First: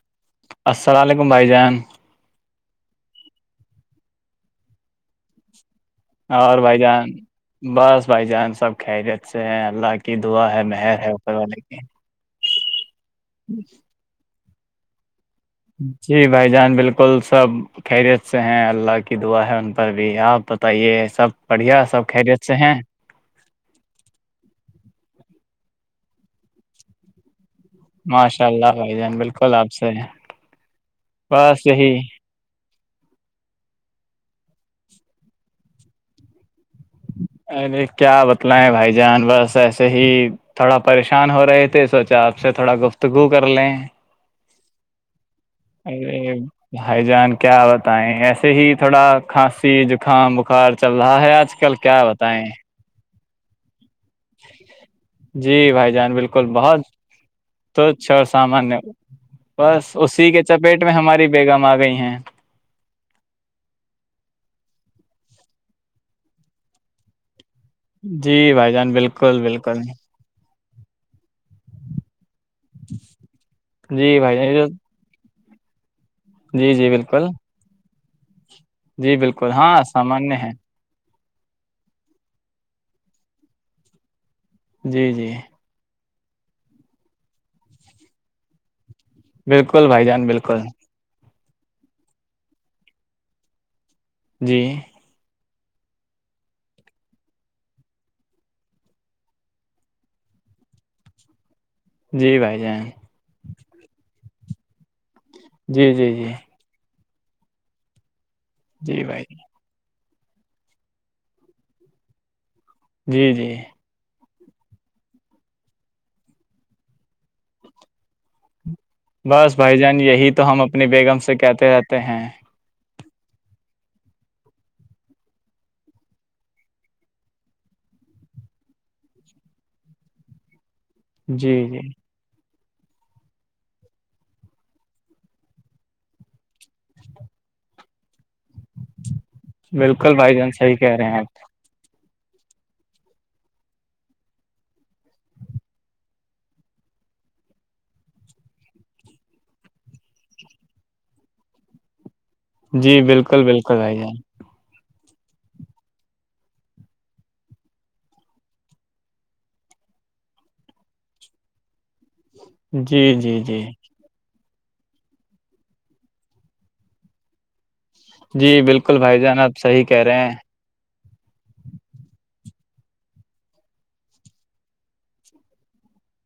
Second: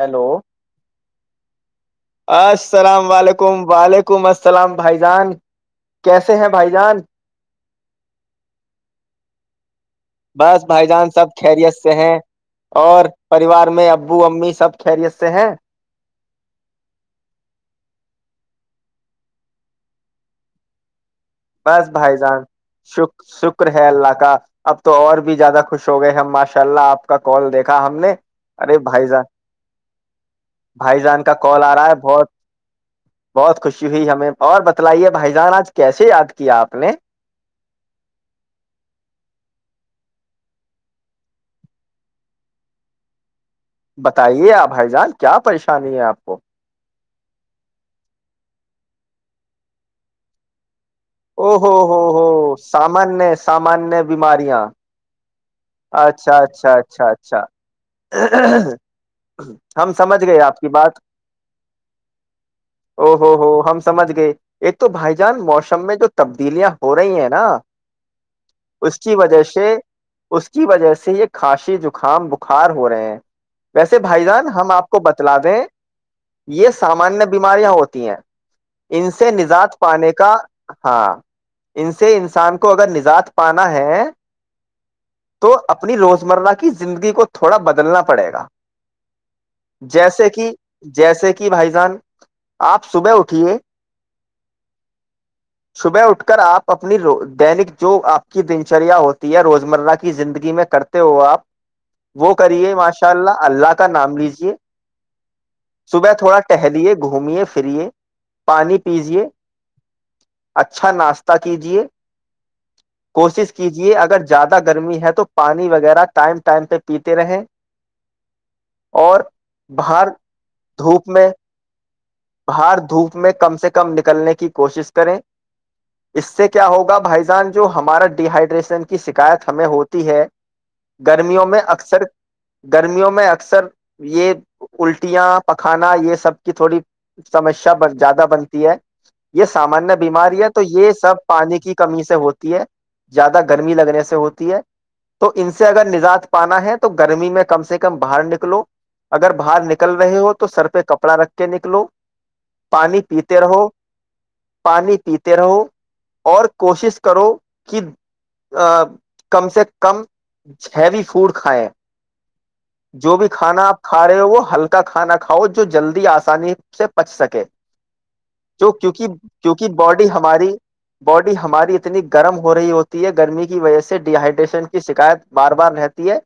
Hello السلام علیکم بھائی جان السلام علیکم وعلیکم السلام بھائی جان کیسے ہیں بھائی جان بس بھائی جان سب خیریت سے ہیں اللہ کی دعا ہے بس بھائی مہر ہے جان سب اوپر والے خیریت کی سے ہیں اور پریوار میں ابو امی سے سب خیریت سے ہے جی بھائی جان بالکل سب خیریت سے ہیں اللہ کی دعا ہے ان پر بھی آپ بتائیے سب بڑھیا بس سب بھائی جان خیریت سے ہیں شک شکر ہے اللہ کا اب تو اور بھی زیادہ خوش ہو گئے ہم ماشاء اللہ آ کا کال دیکھ ہم نے ماشاء اللہ ارے بھائی جان بالکل آپ سے بھائی جان کا کال بس آ رہا یہی ہے بہت بہت خوشی ہوئی ہمیں اور بتلائیے بھائی جان آج کیسے یاد کر کہ آپ ارے کیا بتلیں بھائی جان بس ایسے ہی تھوڑا پریشان ہو رہے تھے سوچا آپ سے تھوڑا گفتگو کر لیں بتائیے آپ بائی جال کیا پریشانی ہے آپ ارے کو بھائی جان کیا بتائیں ایسے ہی تھوڑا کھانسی زکام بخار چل رہا ہے او آج ہو کل ہو کیا ہو بتائیں سمان ہے سامانیہ بیماریاں جی بھائی جان اچھا بالکل اچھا بہت اچھا اچھا تچھ اور سامانیہ بس ہم سمجھ اسی گئے کے آپ کی چپیٹ میں بات ہماری بیگم آ گئی ہیں او ہوو ہو ہم سمجھ گئے ایک تو بھائی جان موسم میں جو تبدیلیاں ہو رہی ہیں نا جی بھائی جان اس کی بالکل وجہ سے بالکل اس کی وجہ سے یہ کھاسیی زکام بخار ہو رہے ہیں ویسے بھائی جان ہم آپ کو بتا لا دے یہ جی جی سامانیہ بالکل بیماریاں ہوتی تی ہیں ان جی سے بالکل ہاں نجات پانے کا سامانیہ ہے ہاں ان سے انسان کو اگر نجات پانا ہے جی جی تو اپنی روز مرہ کی زندگی کو تھوڑا بدلنا پڑے گا بالکل بھائی جان جیسے کہ بالکل جیسے کہ کہ بھائی جان آپ صبح اٹھیے جی صبح اٹھ کر آپ اپنی دیرک جو آپ کی دنچریا ہوتی ہے روزمرہ کی زندگی میں کرتے ہو آپ وہ جی بھائی کریے جان ماشاء اللہ اللہ کا نام لیجیے جی [unintelligible] جی صبح جی تھوڑا ٹہلیے گھومیے فریے پانی جی بھائی پیجے اچھا ناشتہ کیجے جی جی کوشش کیجیے اگر زیادہ گرمی ہے تو پانی وغیرہ ٹائم ٹائم پہ پیتے رہیں اور بس بھائی جان باہر یہی تو ہم اپنی دھوپ بیگم میں سے کہتے رہتے ہیں باہر دھوپ میں کم سے کم نکلنے کی کوشش کریں اس سے کیا ہوگا بھائی جان جو ہمارا ڈ ہائیڈریشن کی شکایت ہمیں ہوتی ہے گرمیوں میں جی جی اکثر گرمیوں میں اکثر یہ الٹیاں پکھانا یہ سب کی تھوڑی سمسیا بن زیادہ بن تی ہے یہ سامانیہ بالکل بھائی بیماری ہے جان تو صحیح یہ کہہ رہے ہیں سب آپ پانی کی کمی سے ہوتی ہے زیادہ گرمی لگنے سے ہوتی ہے تو ان سے اگر نجات پانا ہے تو گرمی میں کم سے کم باہر نکلو اگر باہر نکل رہے ہو تو سر پہ کپڑا رکھ کے نکلو جی پانی پیتے بالکل رہو بالکل بھائی جان پانی پیتے رہو اور کوشش کرو کہ کم سے کم چھیوی فوڈ کھائیں جی جو بھی جی جی کھانا آپ کھا رہے ہو وہ ہلکا کا کھانا کھاؤ جو جلدی آسانی سے پچ سکے جی جو بالکل کیونکہ بھائی جان آپ کیونکہ صحیح کہہ باڈی رہے ہیں ہماری باڈی ہماری اتنی گرم ہو رہی ہوتی ہے گرمی کی وجہ سے ڈیہائیڈریشن کی شکایت بار بار رہتی ہے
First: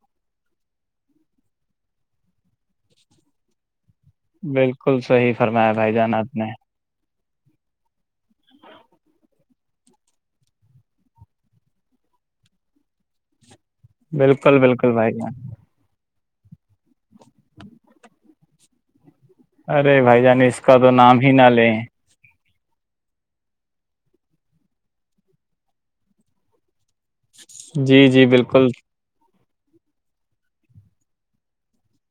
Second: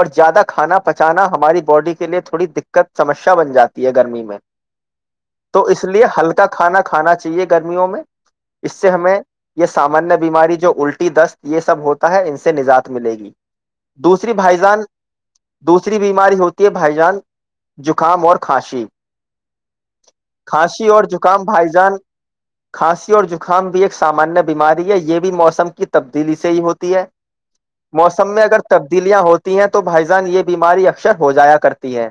اور زیادہ کھانا پچانا ہماری باڈی کے لیے تھوڑی دقت سمسیا بن جاتی تی ہے گرمی میں بالکل صحیح تو فرمایا اس بھائی لیے جان آپ ہلکا نے کھانا کھا آنا چاہیے گرمیوں میں اس سے ہمیں یہ سامانیہ بیماری جو الٹی دست یہ سب ہوتا ہے ان سے نجات ملے گی دوسری بھائی بالکل جان بالکل بھائی جان دوسری بیم ماری ہوتی ہے بھائی جان زکام اور کھانسی ارے بھائی جان اس کا کھانسی تو اور نام ہی زکام نہ بھائی لیں جان کھانسی اور زکام بھی ایک سامانیہ بیماری ہے یہ بھی موسم کی تبدیلی سے ہی ہوتی ہے جی جی موسم میں اگر بالکل تبدیلیاں ہوتی ہیں تو بھائی جان یہ بیماری اکثر ہو جایا کرتی ہے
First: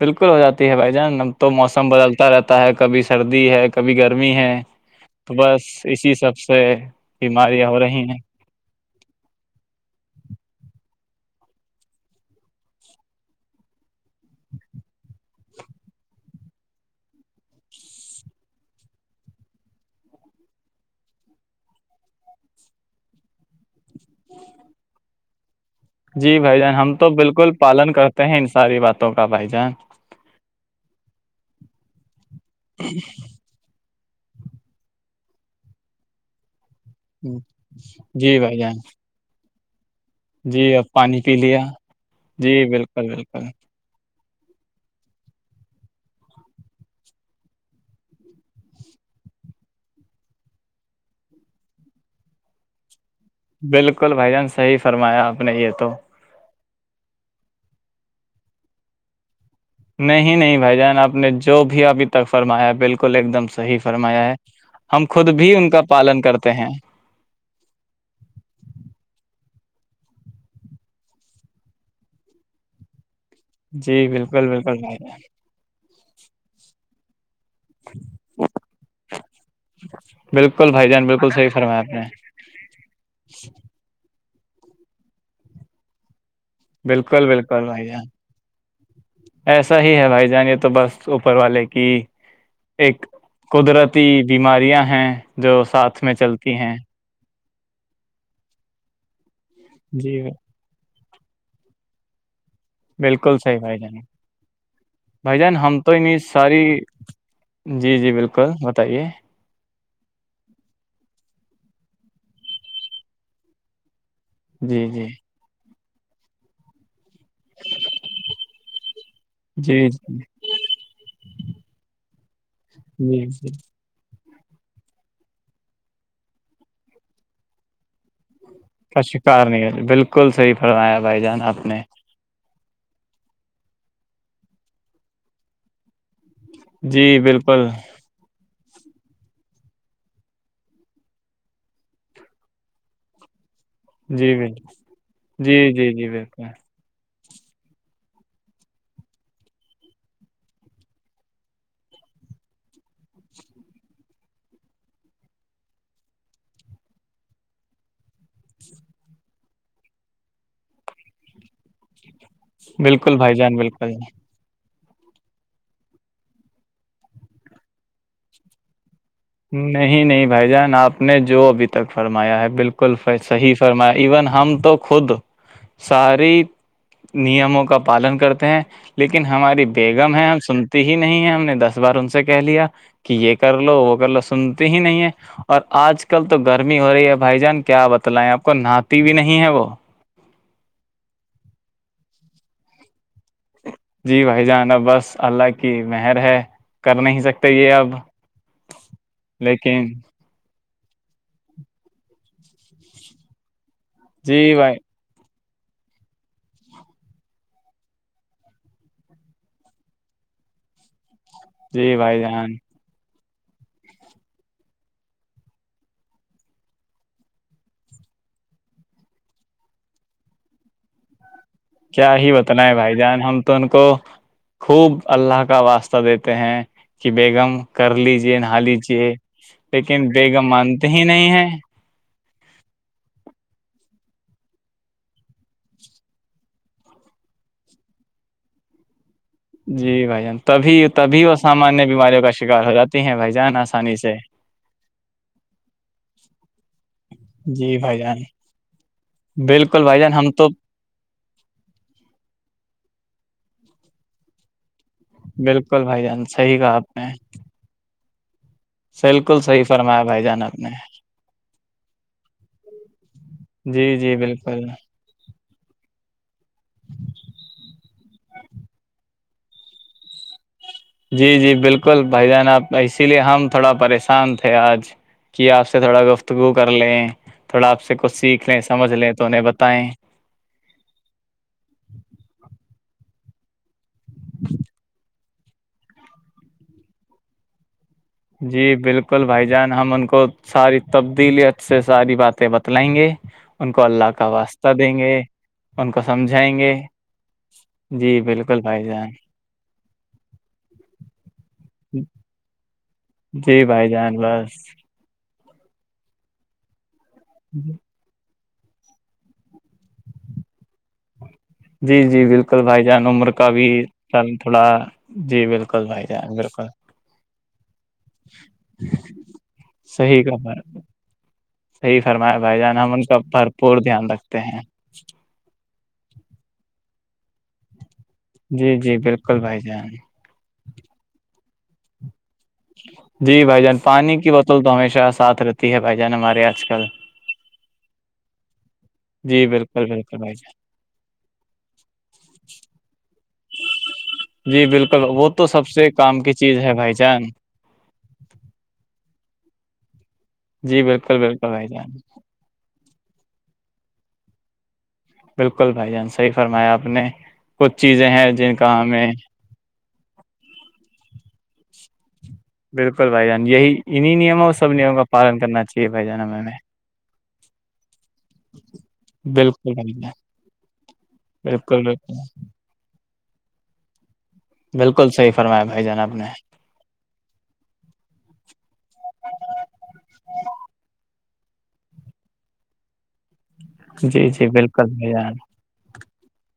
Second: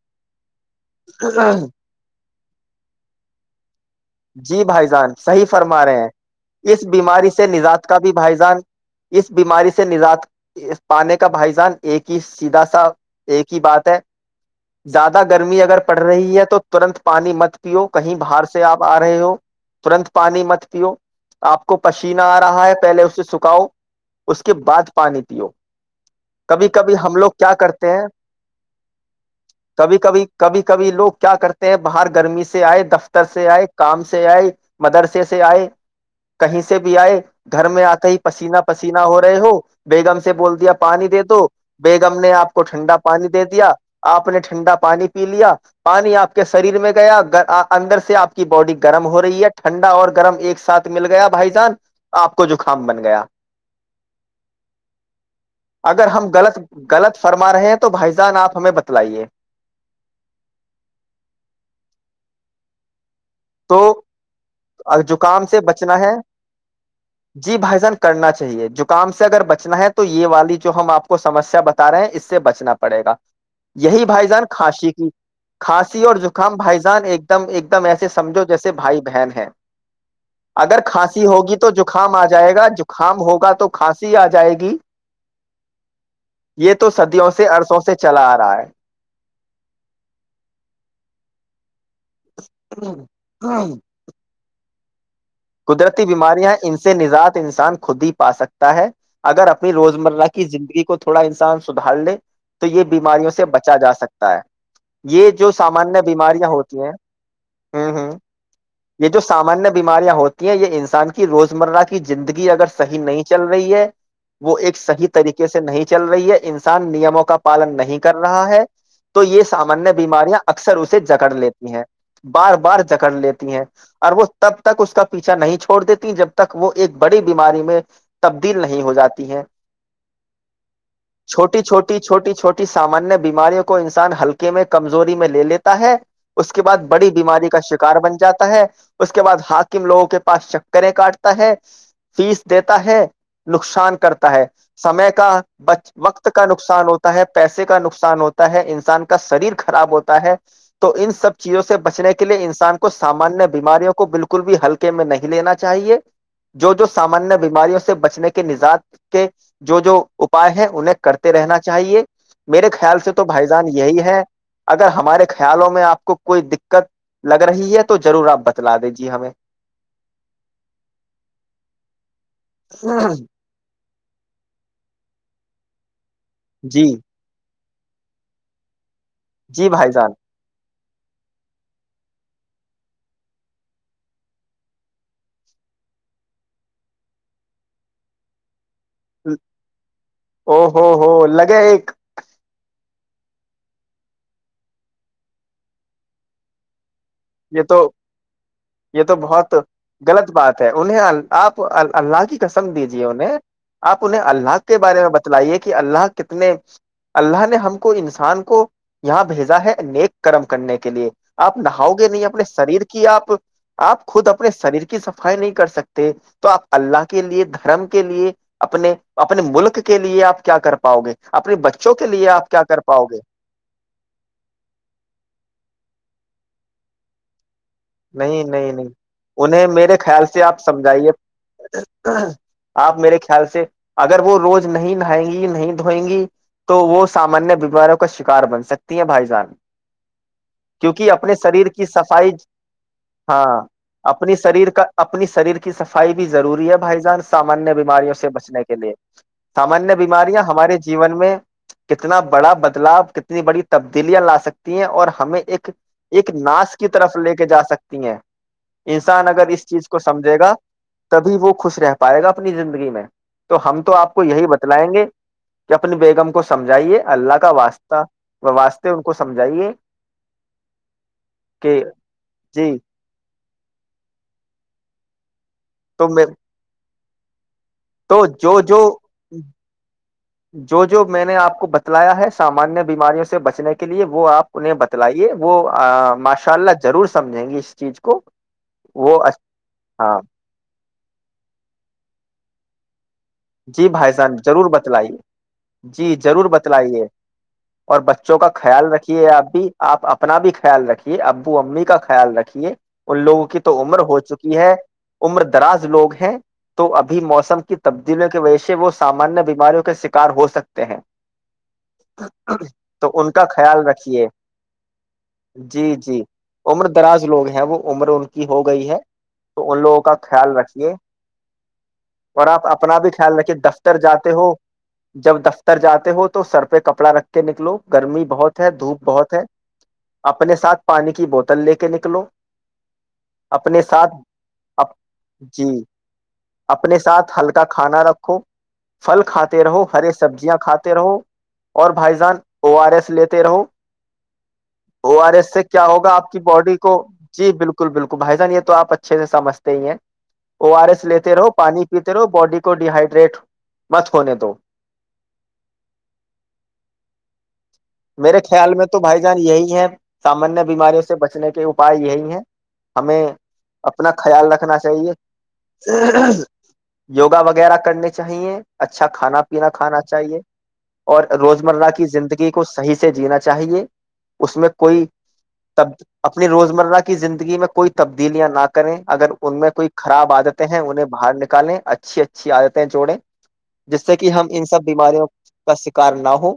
بالکل ہو جاتی ہے بھائی نب تو موسم بدلتا رہتا ہے کبھی سردی ہے کبھی گرمی ہے جی بھائی جان تو صحیح بس فرما رہے ہیں اسی سب سے اس بیماری سے بیماریاں ہو نجات کا رہی بھی ہیں بھائی جان اس بیماری سے نجات پانے کا بھائی جان ایک ہی سیدھا سا ایک ہی بات ہے زیادہ گرمی اگر پڑ رہی ہے تو ترنت پانی مت پیو کہیں باہر سے آپ آ رہے ہو ترنت پانی مت پیو آپ کو پشینہ آ رہا ہے پہلے اسے سکھاؤ اس کے بعد پانی پیو جی بھائی کبھی جان ہم کبھی تو لوگ بالکل کیا پالن کرتے ہیں ان ساری باتوں کا بھائی جان کبھی کبھی کبھی کبھی لوگ کیا کرتے ہیں باہر گرمی سے سے آئے دفتر سے آئے کام سے سے آئے مدرسے سے آئے کہیں سے سے بھی آئے گھر میں آتے ہی جی بھائی پسینہ جان پسیینہ ہو رہے ہو بیگم سے بول دیا جی اب پانی دے پی تو لیا بیگم نے جی آپ کو ٹھنڈا بالکل پانی دے بالکل دیا آپ نے ٹھنڈا پانی پی لیا پانی آپ کے سریر میں گیا اندر سے آپ کی باڈی گرم ہو رہی ہے ٹھنڈا اور گرم ایک ساتھ مل گیا بھائی جان آپ کو زکام بن گیا بالکل بھائی جان صحیح فرمایا آپ نے یہ تو اگر ہم غلط غلط فرما رہے ہیں تو بھائی جان آپ ہمیں بتلائیے نہیں نہیں بھائی جان آپ نے جو بھی ابھی تک فرمایا بالکل کل ایک دم صحیح فرمایا ہے تو ا ہم خود زکام بھی سے ان کا بچنا ہے پالن کرتے ہیں جی بھائی جان کرنا چاہیے زکام سے اگر بچنا چنا ہے تو یہ والی جو ہم آپ کو سمسیا بتا رہے ہیں اس سے بچنا پڑے گا یہی جی بھائی جان بالکل بالکل کھاسیی بھائی کی جان کھاسیی ی اور زکام بھائی جان ایک ایک دم ایک دم ایسے سجھو جیسے بھائی بہن بالکل اگر بھائی جان کھانسی بالکل صحیح ہوگی تو فرمایا آپ نے زکام آ جائے گا زکام ہوگا تو کھانسی آ جائے گی یہ تو بالکل صدیوں سے بالکل عرصوں بھائی سے جان چلا آ رہا ہے ایسا ہی ہے بھائی جان یہ تو بس ا اوپر والے کی ایک قدرتی بیماریاں ہاں قدرتی بیماریاں ان سے نجات انسان خود ہی پا سکتا ہے اگر اپنی جی روزمرہ کی زندگی کو تھوڑا انسان سدھار لے تو یہ بیماریوں بالکل سے صحیح بچا بھائی جا جان سکتا ہے یہ بھائی جو جان ہم تو سامانیہ انہیں بیماریاں ساری ہوتی ہیں ہ جی ہوں جی بالکل بتائیے یہ جو سامانیہ بیماریاں ہوتی ہیں یہ انسان کی روزمرہ کی زندگی اگر صحیح نہیں چل رہی ہے وہ ایک جی صحیح طریقے سے نہیں چل رہی ہے انسان نیموں کو کا پالن نہیں کر رہا ہے تو یہ جی سامانیہ جی بیماریاں اکثر اسے جکڑ لیتی ہیں بار بار جکڑ جی جی لیتے اور وہ تب تک اس کا پیچھا نہیں چھوڑ دیتی جب تک وہ ایک بڑی بیماری میں تبدیل نہیں ہو کا جاتی ہیں شکار نہیں ہے بالکل صحیح فرمایا بھائی جان چھوٹی آپ نے چھوٹی چھوٹی چھوٹی سامانیہ بیماریوں کو انسان ہلکے میں کمزوری میں لے لیتا ہے اس کے بعد جی بڑی بیماری کا بالکل شکار بن ہے اس کے بعد حاکم لوگوں کے پاس چکریں کاٹتا ہے فیس دیتا ہے نقصان کرتا جی ہے بالکل سمے کا جی بچ جی جی وقت بالکل کا نقصان ہوتا ہے پیسے کا نقصان ہوتا ہے انسان کا شریر خراب ہوتا ہے تو ان سب چیزوں سے بچنے کے لیے انسان کا سامانیہ بیماریوں کو بالکل بھی ہلکے میں نہیں لینا چاہیے جو جو سامانیہ بیماریوں سے بچنے کے نجات کے جو جو اپائے ہیں انہیں کرتے رہنا چاہیے میرے خیال سے تو بھائی جان یہی ہے اگر ہمارے خیالوں میں آپ کو کوئی دقت لگ رہی ہے تو ضرور آپ بتلا دیجیے ہمیں نہیں نہیں بھائی جان آپ نے جو ابھی تک فرمایا ہے بالکل صحیح س میں ایون ہم تو خود سا جی نیموں کا پالن کرتے ہیں لیکن ہماری جی بھائی جان بیگم ہے ہم سن ہی نہیں ہے ہم نے دس بار ان سے کہہ لیا کہ یہ کر لو وہ کر لو [unintelligible] سنتے ہی نہیں ہے اور آج کل تو گرمی ہو رہی ہے بھائی جان کیا بتلائیں آپ کو نہات او ہو ہو لگے ایک جی بھائی جانا بس اللہ کی مہر ہے کر نہیں سکتے یہ تو اب یہ تو بہت لیکن غلط بات ہے انہیں آپ اللہ کی قسم دیجیے انہیں آپ انہیں جی اللہ بھائی کے بارے میں بتا لائیے کہ اللہ کتنے اللہ نے ہم کو انسان کو یہاں بھیجا ہے نیک کرم کرنے کے لیے آپ نہ ؤ جی گے بھائی نہیں اپنے جان شریر کی آپ آپ خود اپنے شریر کی صفائی نہیں کر سکتے تو آپ اللہ کے لیے دھرم کے لیے اپنے اپنے ملک کے لیے آپ کیا کر پاؤ گے اپنے بچوں کے کیا لیے ہی آپ کیا بتنا ہے کر بھائی پاؤ گے جان ہم تو ان کو خوب اللہ کا واسطہ دیتے کہیں کہ بیگم کر لیجے نہیں نہا نہیں نہیں لیجے انہیں میرے لیکن خیال سے بیگم آپ مانتے ہی سمجھائیے نہیں ہیں آپ میرے خیال سے اگر وہ روز نہیں نہائیں گی نہیں دھوئیں گی تو وہ سامانیہ بیماراریوں کا شکار بن سکتی ہیں بھائی ج جی بھ جان تبھی تبھی وہ شریر سامانیہ کی بیماریوں کا صفائی شکار ہو جاتی ہیں بھائی جان ہاں آسانی سے اپنی شریر کا اپنی شریر کی صفائی بھی ضروری ہے بھائی جان سامانیہ جی بھائی بیماریوں جان سے بچنے کے لیے بالکل سامانیہ بھائی جان ہم بیماریاں تو ہمارے جیون میں کتنا بڑا بدلاؤ ک ات بڑی تبدیلیاں لا سکتے ہیں اور ہمیں ایک بالکل بھائی جان ایک صحیح کہا ناس کی آپ نے طرف لے کے تو ہیں انسان بالکل اگر صحیح اس چیز کو فرمایا بھائی سمجھے جان گا آپ نے تبھی وہ خوش رہ پائے گا اپنی زندگی میں تو ہم تو جی آپ جی کو یہی بالکل بتلائیں گے کہ اپنی بی ہم کو سمجھائیے اللہ کا واسطہ واسطے ان کو سمجھے جی جی بالکل بھائی جناب اسی لیے ہم تھوڑا پریشان تھے آج کہ آپ سے تھوڑا تو میں گفتگو کر لیں تھوڑا آپ سے کچھ تو سیکھ لیں جو جو سمجھ لیں تو انہیں بتائیں جو جو میں نے آپ کو بتلایا ہے سامانیہ بیماریوں سے بچنے کے لیے وہ آپ انہیں بتلائیے وہ ماشاء اللہ ضرور سمجھیں گے اس چیز کو جی وہ بالکل بھائی جان ہم ان ہاں کو ساری تبدیلیت سے ساری باتیں بتلائیں گے ان کو جی اللہ بھائی کا جان ضرور واسطہ دیں گے بتلائیے ان کو جی ضرور سمجھائیں گے بتلائیے اور جی بچوں کا بالکل بھائی خیال جان رکھیے آپ بھی آپ اپنا بھی خیال رکھیے ابو امی کا خیال رکھیے ان لوگوں کی جی تو بھائی عمر جان ہو چکی بس ہے عمر دراز لوگ ہیں تو اب موسم کی تاب کی وجہ سے وہ سامانیہ بیماریوں کے شکار ہو سکتے ہیں جی جی بالکل بھائی جان تو ان عمر کا بھی خیال رکھیے تھوڑا بالکل جی بھائی جی جان بالکل عمر دراز لوگ ہیں وہ عمر ان کی ہو گئی ہے تو ان لوگوں کا خیال رکھیے صحیح فرمایا اور بھائی آپ جان اپ ہم اپنا ان بھی کا خیال رکھے بھرپور دفتر دھیان جاتے رکھتے ہو ہیں جب دفتر تر جاتے ہو تو سر پہ کپڑا رکھ کے نکلو گرمی بہت ہے جی جی دھوپ بہت بالکل ہے بھائی جان اپنے ساتھ پانی کی بوتل تل لے کے نکلو جی بھائی جان اپنے ساتھ پانی کی بوتل تو ہمیشہ ساتھ جی رہتی ہے بھائی جان ہمارے آج کل اپنے ساتھ ہلکا کھانا رکھو پھل جی کھاتے رہو بالکل ہری بالکل بھائی سبزیاں کھاتے رہو اور بھائی جان او آر ایس لیتے رہو جان جی بالکل او وہ آر تو ایس سے سب کیا ہوگا کام آپ کی چیز ہے باڈی بھائی کو جان جی بالکل بالکل بھائی جان یہ تو آپ اچھے سے سمجھتے ہی ہیں او جی آر ایس بالکل لیتے بالکل رہو بھائی پانی جان پیتے رہو باڈی کو ڈی ہائڈریٹ مت ہونے دو بالکل بھائی جان صحیح فرمایا آپ نے کچھ چیزیں ہیں میرے جن خیال کا میں تو ہمیں بھائی جان یہی ہے سامانیہ بیماریوں سے بچنے کے اپ پائے یہی ہے بالکل ہمیں بھائی جان یہی اپنا انہیں نیموں خیال سب رکھنا نیموں کا چاہیے پالن کرنا چاہیے بھائی جان ہمیں یوگا وغیرہ کرنی چاہیے اچھا کھانا پینا بالکل بھائی کھانا جان چاہیے اور بالکل روزمرہ کی بالکل زندگی صحیح سے جینا چاہیے اس میں کوئی بالکل صحیح فرمایا بھائی جان آپ نے اپنی روز مرہ کی زندگی میں کوئی تبدیلیاں نہ کریں اگر ان میں کوئی خراب عادتیں ہیں انہیں باہر نکالیں اچھی اچھی عادتیں جوڑیں جس سے جی کہ ہم جی ان سب بالکل بھائی بیماریوں جان کا کار نہ ہو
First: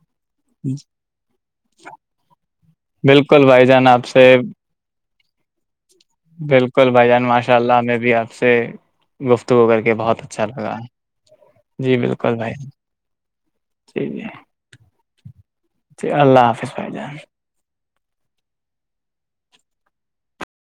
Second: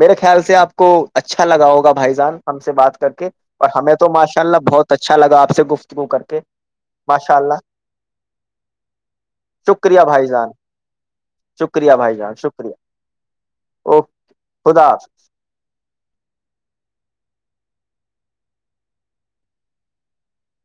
میرے خیال سے آپ‌کو اچھا لگا ہوگا بھائی جان ہم سے بات کر کے بالکل بھائی اور جان ہمیں آپ تو سے ماشاء اللہ بہت اچا اچھاگا آپ سے گفت بالکل بھائی جان ماشاء اللہ میں بھی آپ سے گفتگو کر کے شکریہ بہت بھائی اچھا جان لگا جی بالکل بھائی جان جی اوک جی خدا حافظ۔ جی اللہ حافظ بھائی جان